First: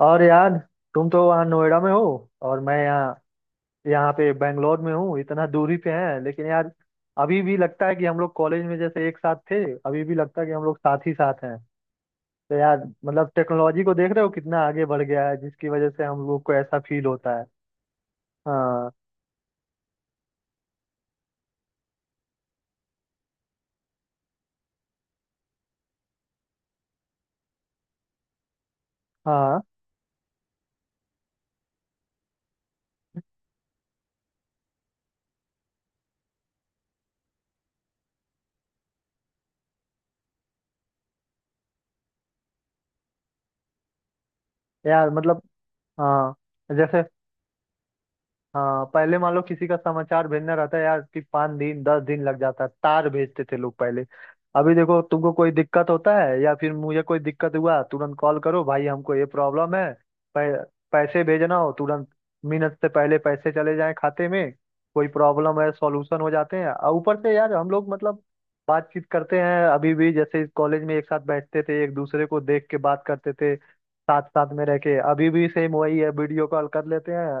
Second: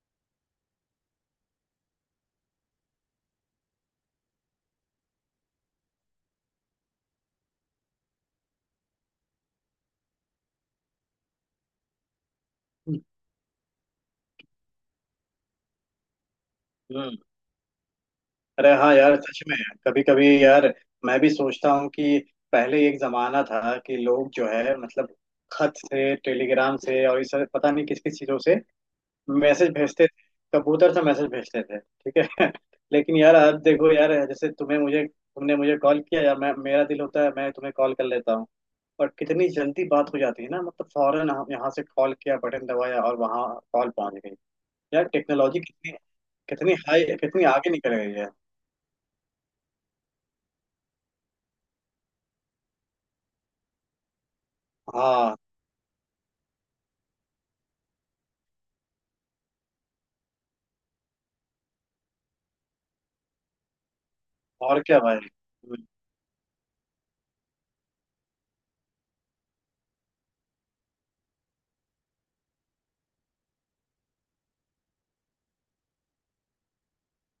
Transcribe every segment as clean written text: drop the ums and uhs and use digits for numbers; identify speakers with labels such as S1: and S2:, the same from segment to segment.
S1: और यार, तुम तो वहाँ नोएडा में हो और मैं यहाँ यहाँ पे बेंगलोर में हूँ। इतना दूरी पे है, लेकिन यार, अभी भी लगता है कि हम लोग कॉलेज में जैसे एक साथ थे। अभी भी लगता है कि हम लोग साथ ही साथ हैं। तो यार
S2: हम्म।
S1: मतलब टेक्नोलॉजी को देख रहे हो कितना आगे बढ़ गया है, जिसकी वजह से हम लोग को ऐसा फील होता है।
S2: अरे
S1: हाँ।
S2: हाँ यार, सच में। कभी कभी यार मैं भी सोचता हूँ कि पहले एक जमाना था कि लोग जो है, मतलब, खत से, टेलीग्राम से, और इस तरह पता नहीं किस किस चीजों से
S1: हाँ
S2: मैसेज भेजते थे। कबूतर से मैसेज भेजते थे, ठीक है। लेकिन यार अब देखो यार, जैसे तुम्हें मुझे तुमने मुझे कॉल किया या मैं मेरा दिल होता है मैं तुम्हें कॉल कर लेता हूँ। और कितनी जल्दी बात हो जाती है ना, मतलब फौरन हम यहाँ से कॉल किया, बटन दबाया और वहाँ कॉल पहुंच गई। यार
S1: यार, मतलब।
S2: टेक्नोलॉजी कितनी
S1: हाँ।
S2: कितनी
S1: जैसे।
S2: हाई, कितनी आगे निकल गई है।
S1: हाँ, पहले मान लो किसी का समाचार भेजना रहता है यार, कि 5 दिन 10 दिन लग जाता है, तार भेजते थे लोग पहले। अभी देखो तुमको
S2: हाँ,
S1: कोई दिक्कत होता है या फिर मुझे कोई दिक्कत हुआ, तुरंत कॉल करो भाई, हमको ये प्रॉब्लम है। पै, पैसे भेजना हो तुरंत, मिनट से पहले पैसे चले जाएं खाते में।
S2: और क्या
S1: कोई
S2: भाई।
S1: प्रॉब्लम है सॉल्यूशन हो जाते हैं, और ऊपर से यार हम लोग मतलब बातचीत करते हैं, अभी भी जैसे कॉलेज में एक साथ बैठते थे, एक दूसरे को देख के बात करते थे। साथ साथ में रह के अभी भी सेम वही है, वीडियो कॉल कर लेते हैं।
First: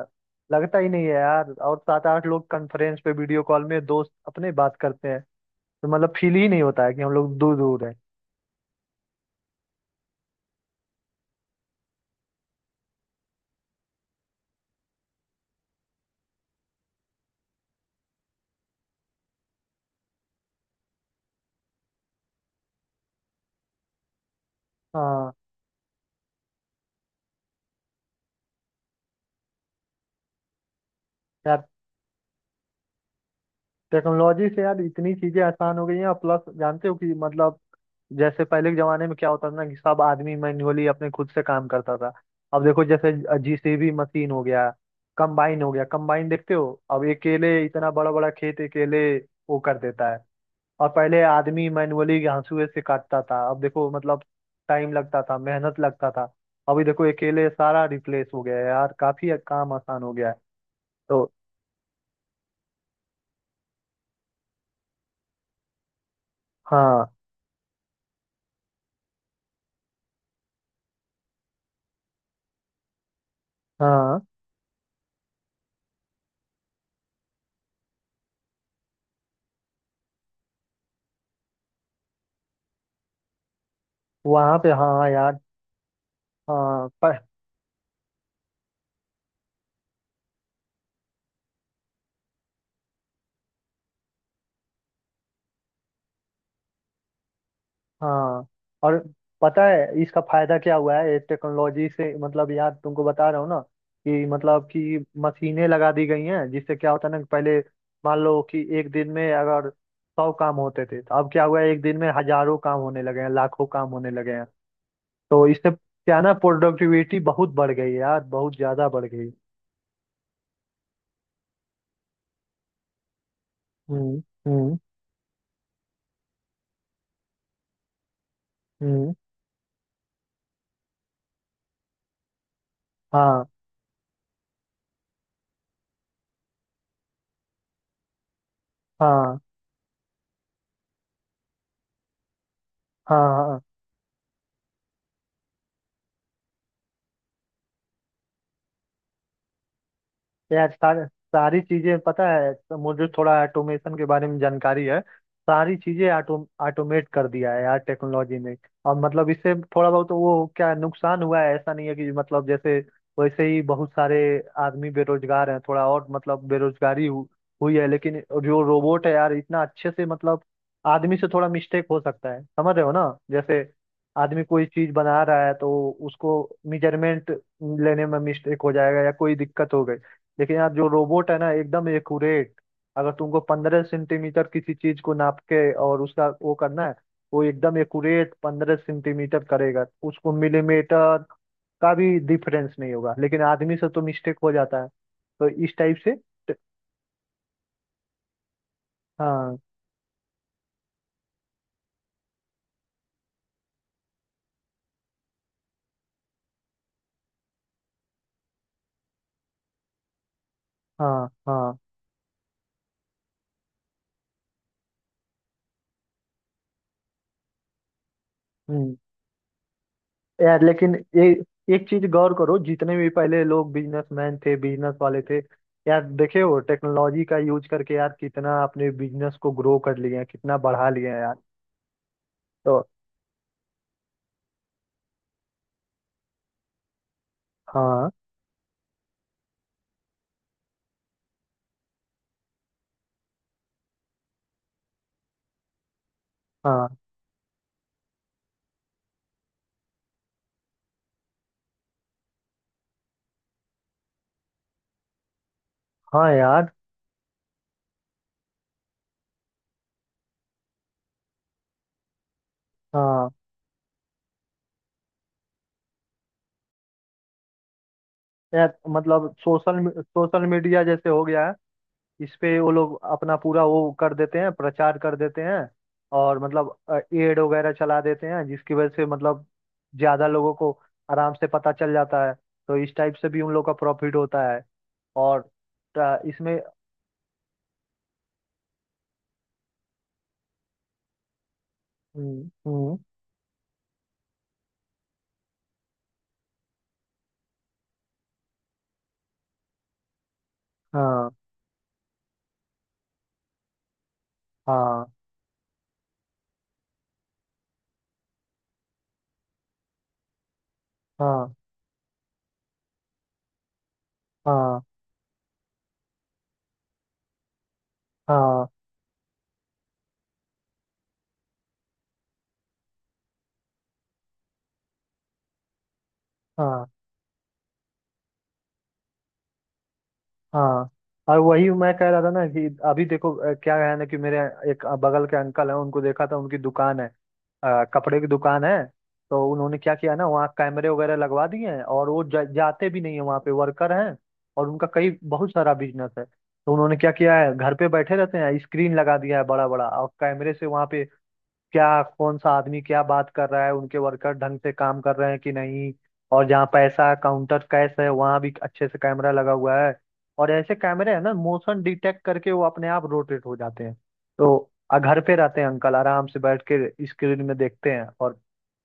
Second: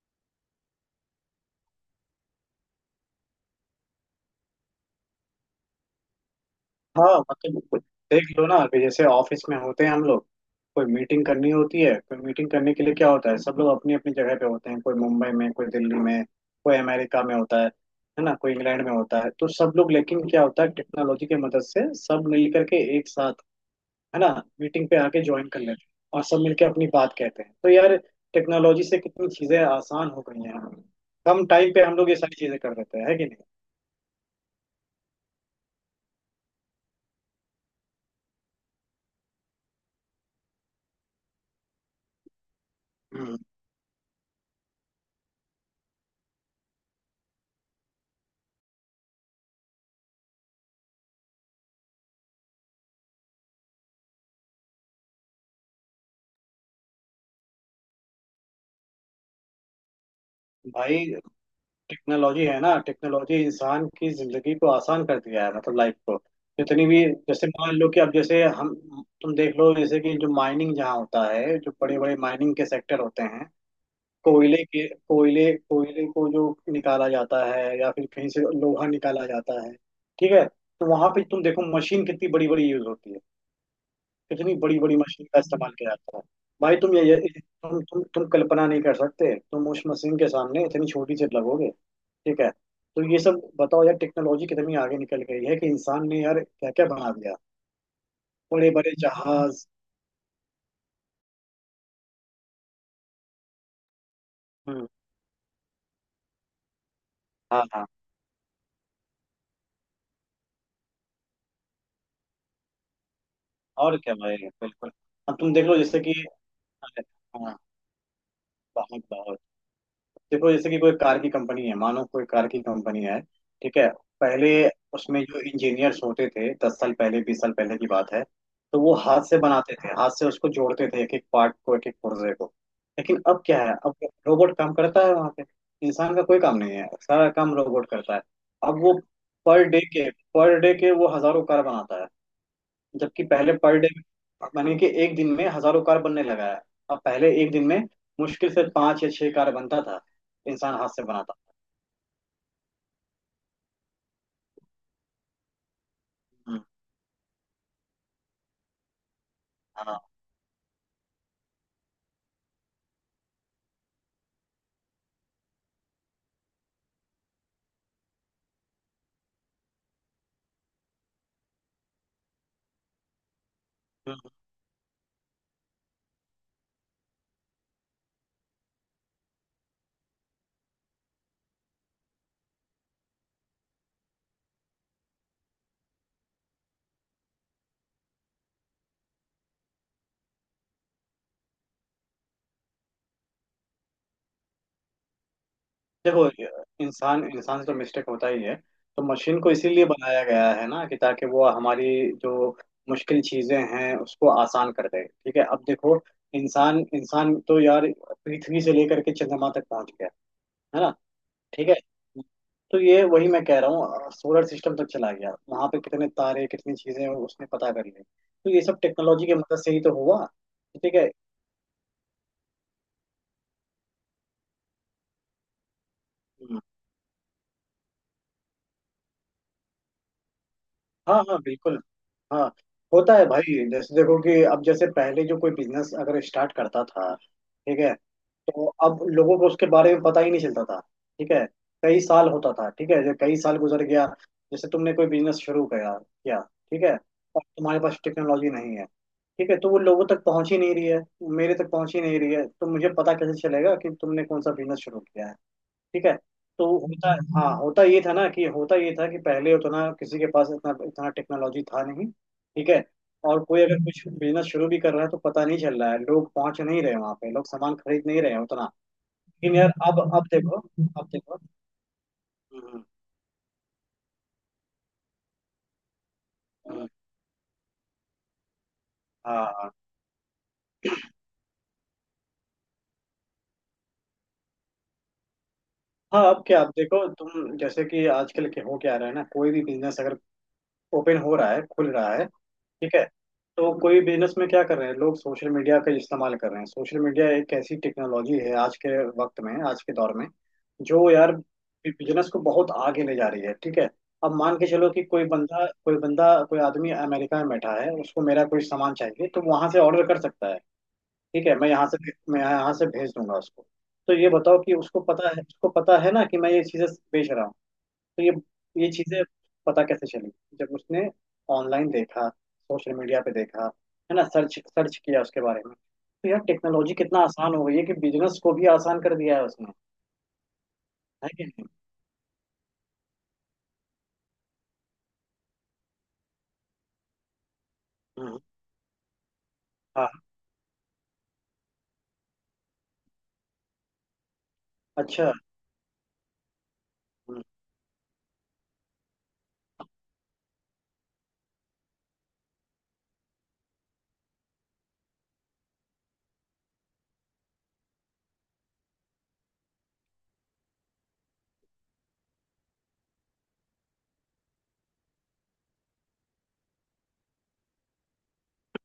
S1: लगता ही नहीं है यार, और सात आठ लोग कॉन्फ्रेंस पे वीडियो कॉल में दोस्त अपने बात करते हैं, तो मतलब फील ही नहीं होता है कि हम
S2: हाँ,
S1: लोग दूर
S2: मतलब
S1: दूर हैं।
S2: देख लो ना कि जैसे ऑफिस में होते हैं हम लोग, कोई मीटिंग करनी होती है। कोई मीटिंग करने के लिए क्या होता है, सब लोग अपनी अपनी जगह पे होते हैं, कोई मुंबई में, कोई दिल्ली में, कोई अमेरिका में होता है ना, कोई इंग्लैंड में होता है। तो सब लोग, लेकिन क्या होता है, टेक्नोलॉजी की मदद से सब मिल करके एक साथ, है ना, मीटिंग पे आके
S1: हाँ।
S2: ज्वाइन कर लेते हैं और सब मिलके अपनी बात कहते हैं। तो यार, टेक्नोलॉजी से कितनी चीजें आसान हो गई हैं, कम
S1: यार
S2: टाइम पे हम लोग ये सारी चीजें कर देते हैं, है कि नहीं।
S1: टेक्नोलॉजी से यार इतनी चीजें आसान हो गई हैं, प्लस जानते हो कि मतलब जैसे पहले के जमाने में क्या होता था ना, कि सब आदमी मैन्युअली अपने खुद से काम करता था। अब देखो, जैसे
S2: हम्म।
S1: जेसीबी मशीन हो गया, कंबाइन हो गया। कंबाइन देखते हो अब अकेले इतना बड़ा बड़ा खेत अकेले वो कर देता है। और पहले आदमी मैनुअली हंसुए से काटता था, अब देखो मतलब टाइम लगता था, मेहनत लगता था। अभी देखो अकेले सारा रिप्लेस हो गया है यार, काफी काम आसान हो गया है।
S2: भाई
S1: तो
S2: टेक्नोलॉजी है ना, टेक्नोलॉजी इंसान की जिंदगी को आसान कर दिया है, मतलब लाइफ को जितनी भी,
S1: हाँ।
S2: जैसे मान लो कि अब जैसे हम, तुम देख लो जैसे कि जो माइनिंग जहाँ होता है, जो बड़े बड़े माइनिंग के सेक्टर होते हैं,
S1: हाँ।
S2: कोयले के कोयले कोयले को जो निकाला जाता है या फिर कहीं से लोहा निकाला जाता है, ठीक है। तो वहां पे तुम देखो, मशीन कितनी बड़ी बड़ी यूज होती है, कितनी
S1: वहाँ पे,
S2: बड़ी बड़ी
S1: हाँ
S2: मशीन
S1: यार।
S2: का इस्तेमाल किया जाता है। भाई
S1: हाँ।
S2: तुम ये तुम कल्पना नहीं कर सकते, तुम उस मशीन के सामने इतनी छोटी सी लगोगे, ठीक है। तो ये सब बताओ यार, टेक्नोलॉजी कितनी आगे निकल गई है कि इंसान ने यार क्या क्या बना दिया,
S1: हाँ।
S2: बड़े बड़े
S1: और पता
S2: जहाज।
S1: है इसका फायदा क्या हुआ है ये टेक्नोलॉजी से? मतलब यार तुमको बता रहा हूँ ना कि मतलब
S2: हम्म,
S1: कि मशीनें लगा दी गई हैं, जिससे क्या होता है ना कि पहले
S2: हाँ हाँ,
S1: मान लो कि एक दिन में अगर 100 काम होते थे, तो अब क्या हुआ है एक दिन में हजारों काम होने लगे हैं, लाखों काम
S2: और
S1: होने
S2: क्या
S1: लगे
S2: भाई,
S1: हैं।
S2: बिल्कुल, अब
S1: तो
S2: तुम देख
S1: इससे
S2: लो जैसे
S1: क्या
S2: कि,
S1: ना प्रोडक्टिविटी बहुत
S2: हाँ,
S1: बढ़ गई है यार, बहुत ज्यादा
S2: बहुत
S1: बढ़ गई।
S2: बहुत, देखो जैसे कि कोई कार की कंपनी है, मानो कोई कार की कंपनी है, ठीक है।
S1: हम्म।
S2: पहले
S1: हम्म।
S2: उसमें जो इंजीनियर्स होते थे, 10 साल पहले, 20 साल पहले की बात है, तो वो
S1: हम्म।
S2: हाथ से बनाते थे, हाथ से उसको जोड़ते थे, एक एक पार्ट को, एक एक पुर्जे को। लेकिन अब
S1: हाँ।
S2: क्या है, अब रोबोट काम करता है वहां पे, इंसान का कोई काम नहीं है, सारा काम रोबोट करता है। अब वो
S1: हाँ।
S2: पर डे के वो हजारों कार बनाता है,
S1: हाँ।
S2: जबकि पहले
S1: हाँ।
S2: पर डे, मानिए कि एक दिन में हजारों कार बनने लगा है। अब पहले एक दिन में मुश्किल से पांच या छह कार बनता था,
S1: यार
S2: इंसान हाथ से
S1: सारे
S2: बनाता।
S1: सारी चीजें पता है, तो मुझे थोड़ा ऑटोमेशन के बारे में जानकारी है। सारी चीजें
S2: हम्म,
S1: ऑटोमेट कर दिया है यार टेक्नोलॉजी ने। और मतलब इससे थोड़ा बहुत
S2: हाँ,
S1: तो वो क्या, नुकसान हुआ है, ऐसा नहीं है कि मतलब जैसे वैसे ही बहुत सारे आदमी बेरोजगार हैं, थोड़ा और मतलब बेरोजगारी हुई है। लेकिन जो रोबोट है यार इतना अच्छे से मतलब आदमी से थोड़ा मिस्टेक हो सकता है, समझ रहे हो ना, जैसे
S2: हम्म।
S1: आदमी कोई चीज बना रहा है तो उसको मेजरमेंट लेने में मिस्टेक हो जाएगा या कोई दिक्कत हो गई। लेकिन यार जो रोबोट है ना एकदम एक्यूरेट। अगर तुमको 15 सेंटीमीटर किसी चीज को नाप के और उसका वो करना है, वो एकदम एक्यूरेट 15 सेंटीमीटर करेगा उसको, मिलीमीटर का भी डिफरेंस नहीं होगा। लेकिन आदमी से तो मिस्टेक हो जाता है। तो इस टाइप से।
S2: देखो, इंसान इंसान से तो मिस्टेक होता ही है, तो मशीन को
S1: हाँ।
S2: इसीलिए बनाया गया है ना कि ताकि वो हमारी जो मुश्किल चीजें हैं उसको आसान कर दे। ठीक है, अब देखो, इंसान इंसान तो यार पृथ्वी से लेकर के चंद्रमा तक पहुंच गया, है ना,
S1: हाँ।
S2: ठीक है।
S1: हाँ।
S2: तो ये वही मैं कह रहा हूँ, सोलर सिस्टम तक चला गया, वहां पे कितने तारे, कितनी चीजें उसने पता कर ली। तो ये सब
S1: हम्म।
S2: टेक्नोलॉजी की मदद से ही तो हुआ।
S1: यार लेकिन
S2: ठीक है।
S1: ये एक चीज गौर करो, जितने भी पहले लोग बिजनेसमैन थे बिजनेस वाले थे यार, देखे हो
S2: हम्म,
S1: टेक्नोलॉजी का यूज करके यार कितना अपने बिजनेस को ग्रो कर लिए हैं, कितना बढ़ा लिए
S2: हाँ
S1: हैं यार।
S2: हाँ, बिल्कुल, हाँ,
S1: तो
S2: होता है भाई। जैसे देखो कि अब जैसे पहले जो कोई बिजनेस अगर स्टार्ट करता था, ठीक है,
S1: हाँ।
S2: तो अब लोगों को उसके बारे में पता ही नहीं चलता था। ठीक है, कई साल होता था। ठीक है, जब कई साल गुजर गया, जैसे तुमने कोई बिजनेस शुरू किया किया, ठीक है,
S1: हाँ।
S2: और तुम्हारे पास टेक्नोलॉजी नहीं है, ठीक है, तो वो लोगों तक पहुंच ही नहीं रही है, मेरे तक पहुंच ही नहीं रही है, तो मुझे पता कैसे चलेगा कि तुमने कौन सा बिजनेस शुरू किया है, ठीक है।
S1: हाँ
S2: तो
S1: यार।
S2: होता हाँ, होता ये था कि पहले उतना किसी के पास इतना इतना टेक्नोलॉजी था नहीं। ठीक है,
S1: हाँ।
S2: और कोई अगर कुछ बिजनेस शुरू भी कर रहा है तो पता नहीं चल रहा है, लोग पहुंच नहीं रहे वहां पे, लोग सामान खरीद नहीं रहे हैं उतना।
S1: यार मतलब
S2: लेकिन यार
S1: सोशल
S2: अब
S1: सोशल
S2: देखो
S1: मीडिया जैसे
S2: अब
S1: हो
S2: देखो।
S1: गया है। इस पे वो
S2: हम्म,
S1: लोग अपना पूरा वो कर देते हैं, प्रचार कर देते हैं। और मतलब
S2: हम्म,
S1: एड वगैरह चला देते हैं, जिसकी वजह से मतलब
S2: हाँ
S1: ज्यादा लोगों को आराम से पता चल जाता है। तो इस टाइप से भी उन लोग का प्रॉफिट होता है। और
S2: हाँ। अब
S1: इसमें।
S2: क्या, अब देखो तुम, जैसे कि आजकल के हो, क्या रहा है ना, कोई भी बिजनेस अगर ओपन हो रहा है, खुल रहा है,
S1: हम्म।
S2: ठीक
S1: हम्म।
S2: है, तो कोई बिजनेस में क्या कर रहे हैं लोग, सोशल मीडिया का इस्तेमाल कर रहे हैं। सोशल मीडिया एक ऐसी टेक्नोलॉजी है आज के वक्त में, आज के दौर में, जो
S1: हाँ।
S2: यार बिजनेस को बहुत आगे ले जा रही है, ठीक है। अब मान के चलो कि
S1: हाँ।
S2: कोई आदमी अमेरिका में बैठा है, उसको मेरा कोई सामान चाहिए तो वहां से ऑर्डर कर सकता है, ठीक
S1: हाँ।
S2: है। मैं यहाँ से भेज दूंगा उसको। तो ये बताओ कि
S1: हाँ।
S2: उसको पता है ना कि मैं ये चीजें बेच रहा हूँ। तो ये
S1: हाँ।
S2: ये चीजें पता कैसे चली, जब उसने ऑनलाइन देखा, सोशल मीडिया पे देखा, है ना, सर्च सर्च किया उसके बारे में। तो यार
S1: हाँ।
S2: टेक्नोलॉजी कितना आसान हो गई है कि बिजनेस को भी आसान कर दिया है उसने,
S1: हाँ।
S2: है
S1: और
S2: कि नहीं।
S1: वही मैं कह रहा था ना, कि अभी देखो, क्या है ना कि मेरे एक बगल के अंकल हैं, उनको देखा था, उनकी दुकान है। कपड़े की
S2: हम्म,
S1: दुकान है। तो उन्होंने क्या
S2: हाँ,
S1: किया ना, वहाँ कैमरे वगैरह लगवा दिए हैं, और वो जाते भी नहीं है वहाँ पे, वर्कर हैं। और उनका कई
S2: अच्छा।
S1: बहुत सारा बिजनेस है। तो उन्होंने क्या किया
S2: हम्म,
S1: है, घर पे बैठे रहते हैं, स्क्रीन लगा दिया है बड़ा बड़ा, और कैमरे से वहाँ पे क्या, कौन सा आदमी क्या बात कर रहा है, उनके वर्कर ढंग से काम कर रहे हैं कि नहीं। और जहाँ पैसा काउंटर कैश है वहाँ भी अच्छे से कैमरा लगा हुआ है। और ऐसे कैमरे हैं ना, मोशन डिटेक्ट करके वो अपने आप रोटेट हो जाते हैं। तो घर पे रहते हैं अंकल आराम से बैठ के स्क्रीन में देखते हैं, और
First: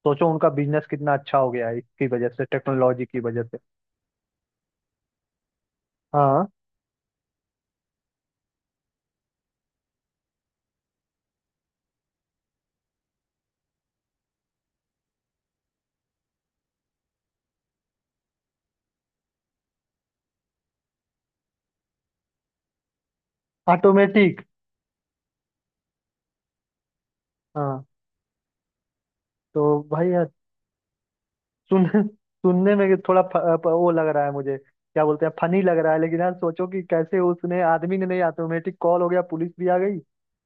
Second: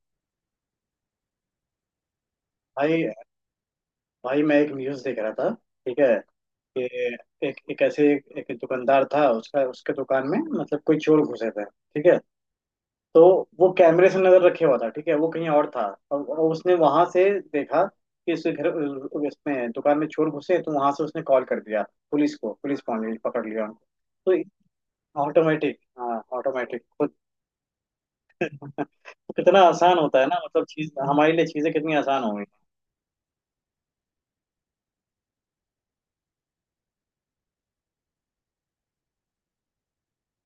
S1: सोचो उनका बिजनेस कितना अच्छा हो गया है इसकी वजह से,
S2: भाई
S1: टेक्नोलॉजी की वजह से।
S2: भाई मैं एक न्यूज देख रहा था, ठीक है,
S1: हाँ।
S2: कि एक एक ऐसे एक, एक दुकानदार था, उसका, उसके दुकान में मतलब कोई चोर घुसे थे, ठीक है। तो वो कैमरे से नजर रखे हुआ था, ठीक है, वो कहीं और था, और उसने वहां से देखा कि इसके घर, इसमें दुकान में चोर घुसे, तो वहां से उसने कॉल कर दिया पुलिस को, पुलिस पहुंच गई, पकड़ लिया उनको।
S1: ऑटोमेटिक।
S2: तो ऑटोमेटिक, हाँ, ऑटोमेटिक खुद।
S1: हाँ।
S2: कितना
S1: तो
S2: आसान
S1: भाई,
S2: होता है ना, मतलब चीज हमारे लिए, चीजें
S1: सुन
S2: कितनी आसान हो गई।
S1: सुनने में थोड़ा वो लग रहा है, मुझे क्या बोलते हैं, फनी लग रहा है, लेकिन यार सोचो कि कैसे, उसने आदमी ने नहीं, ऑटोमेटिक कॉल हो गया, पुलिस भी आ गई।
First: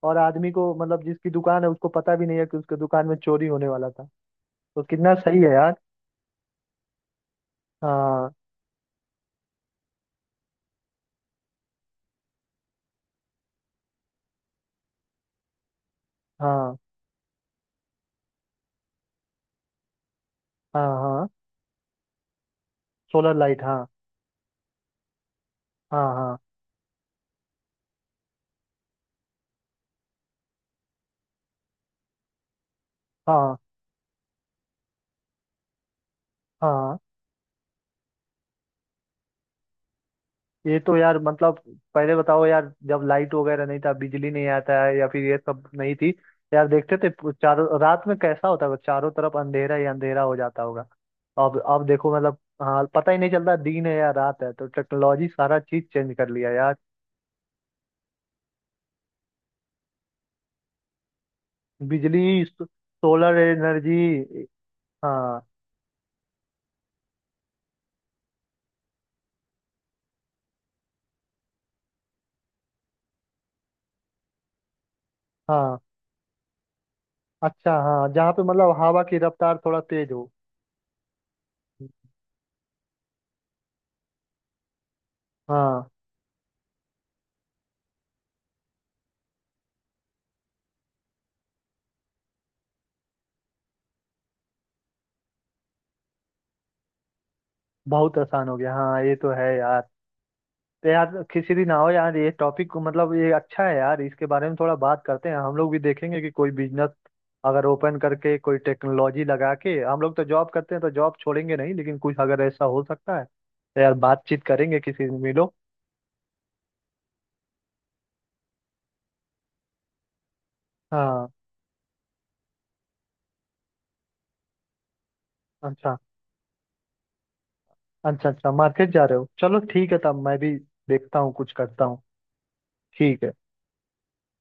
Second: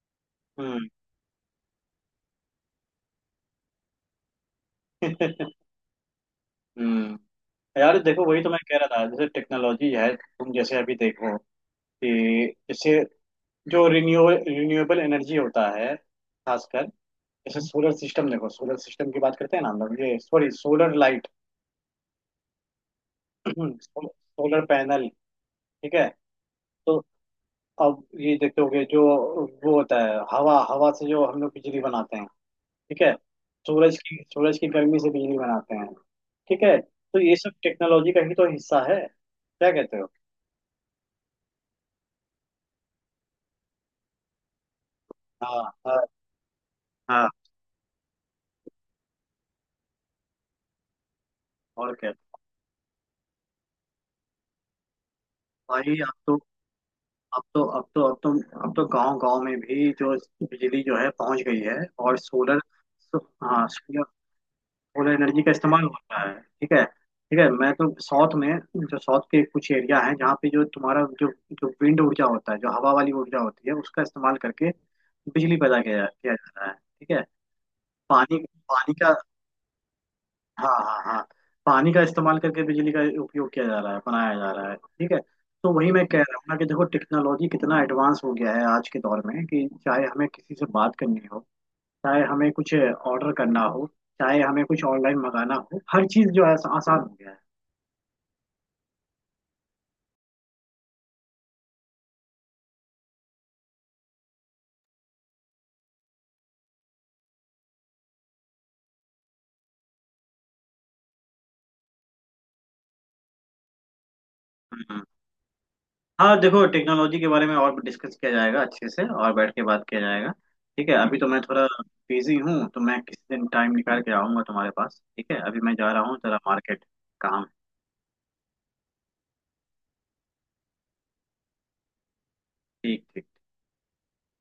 S1: और आदमी को
S2: हम्म।
S1: मतलब जिसकी दुकान है उसको पता भी नहीं है कि उसके दुकान में चोरी होने वाला था। तो कितना सही है यार।
S2: हम्म। यार देखो,
S1: हाँ।
S2: वही तो मैं कह रहा था, जैसे टेक्नोलॉजी है, तुम जैसे अभी देखो कि जैसे जो रिन्यूएबल एनर्जी होता है,
S1: हाँ।
S2: खासकर जैसे सोलर सिस्टम, देखो सोलर सिस्टम की बात करते हैं ना हम लोग, ये सॉरी,
S1: हाँ।
S2: सोलर
S1: हाँ।
S2: लाइट।
S1: सोलर लाइट, हाँ।
S2: सोलर पैनल, ठीक
S1: हाँ।
S2: है।
S1: हाँ।
S2: तो अब ये देखते होगे जो वो होता है, हवा, हवा से जो हम लोग बिजली बनाते हैं, ठीक है,
S1: हाँ।
S2: सूरज की, सूरज की गर्मी से बिजली बनाते हैं, ठीक है।
S1: हाँ।
S2: तो ये सब टेक्नोलॉजी का ही तो हिस्सा है, क्या कहते हो।
S1: ये तो यार मतलब पहले बताओ यार जब लाइट वगैरह नहीं था, बिजली नहीं आता है या फिर ये
S2: हाँ
S1: सब नहीं
S2: हाँ
S1: थी। यार देखते थे
S2: हाँ,
S1: चारों, रात में कैसा होता है, चारों तरफ अंधेरा ही अंधेरा हो जाता होगा। अब
S2: और क्या
S1: देखो मतलब, हाँ, पता ही नहीं चलता दिन है या रात है। तो टेक्नोलॉजी सारा चीज
S2: भाई। अब
S1: चेंज कर
S2: तो
S1: लिया यार।
S2: अब तो अब तो अब तो गांव गांव में भी जो बिजली जो है पहुंच गई है। और
S1: बिजली,
S2: सोलर,
S1: सोलर
S2: हाँ,
S1: एनर्जी।
S2: सोलर
S1: हाँ।
S2: एनर्जी का इस्तेमाल होता है, ठीक है, ठीक है। मैं तो साउथ में, जो साउथ के कुछ एरिया है जहाँ पे जो तुम्हारा जो जो विंड ऊर्जा होता है, जो हवा वाली ऊर्जा होती है, उसका इस्तेमाल करके बिजली
S1: हाँ।
S2: पैदा किया जा रहा है, ठीक है।
S1: अच्छा, हाँ, जहाँ पे
S2: पानी,
S1: मतलब
S2: पानी
S1: हवा
S2: का,
S1: की रफ्तार थोड़ा तेज हो।
S2: हाँ हाँ हाँ, पानी का इस्तेमाल करके बिजली का उपयोग किया जा रहा है, बनाया जा रहा है, ठीक है। तो
S1: हाँ,
S2: वही मैं कह रहा हूँ ना कि देखो टेक्नोलॉजी कितना एडवांस हो गया है आज के दौर में, कि चाहे हमें किसी से बात करनी हो, चाहे हमें कुछ ऑर्डर करना हो, चाहे हमें कुछ ऑनलाइन मंगाना हो, हर चीज जो है आसान हो गया है।
S1: बहुत आसान हो गया, हाँ, ये तो है यार। तो यार किसी दिन आओ यार, ये टॉपिक मतलब ये अच्छा है यार, इसके बारे में थोड़ा बात करते हैं हम लोग, भी देखेंगे कि कोई बिजनेस अगर ओपन करके कोई टेक्नोलॉजी लगा के, हम लोग तो जॉब करते हैं तो जॉब छोड़ेंगे नहीं, लेकिन कुछ अगर ऐसा हो सकता है तो यार बातचीत करेंगे किसी
S2: हम्म।
S1: दिन, मिलो।
S2: हाँ देखो, टेक्नोलॉजी के बारे में और डिस्कस किया जाएगा अच्छे से और बैठ के बात किया जाएगा, ठीक है। अभी
S1: हाँ।
S2: तो मैं थोड़ा बिजी हूँ, तो मैं किसी दिन टाइम निकाल के आऊंगा तुम्हारे पास, ठीक है। अभी मैं जा
S1: अच्छा।
S2: रहा हूँ जरा, मार्केट काम है।
S1: अच्छा। अच्छा, मार्केट जा रहे हो, चलो ठीक है, तब मैं भी देखता हूँ कुछ करता हूँ।
S2: ठीक
S1: ठीक है।
S2: ठीक।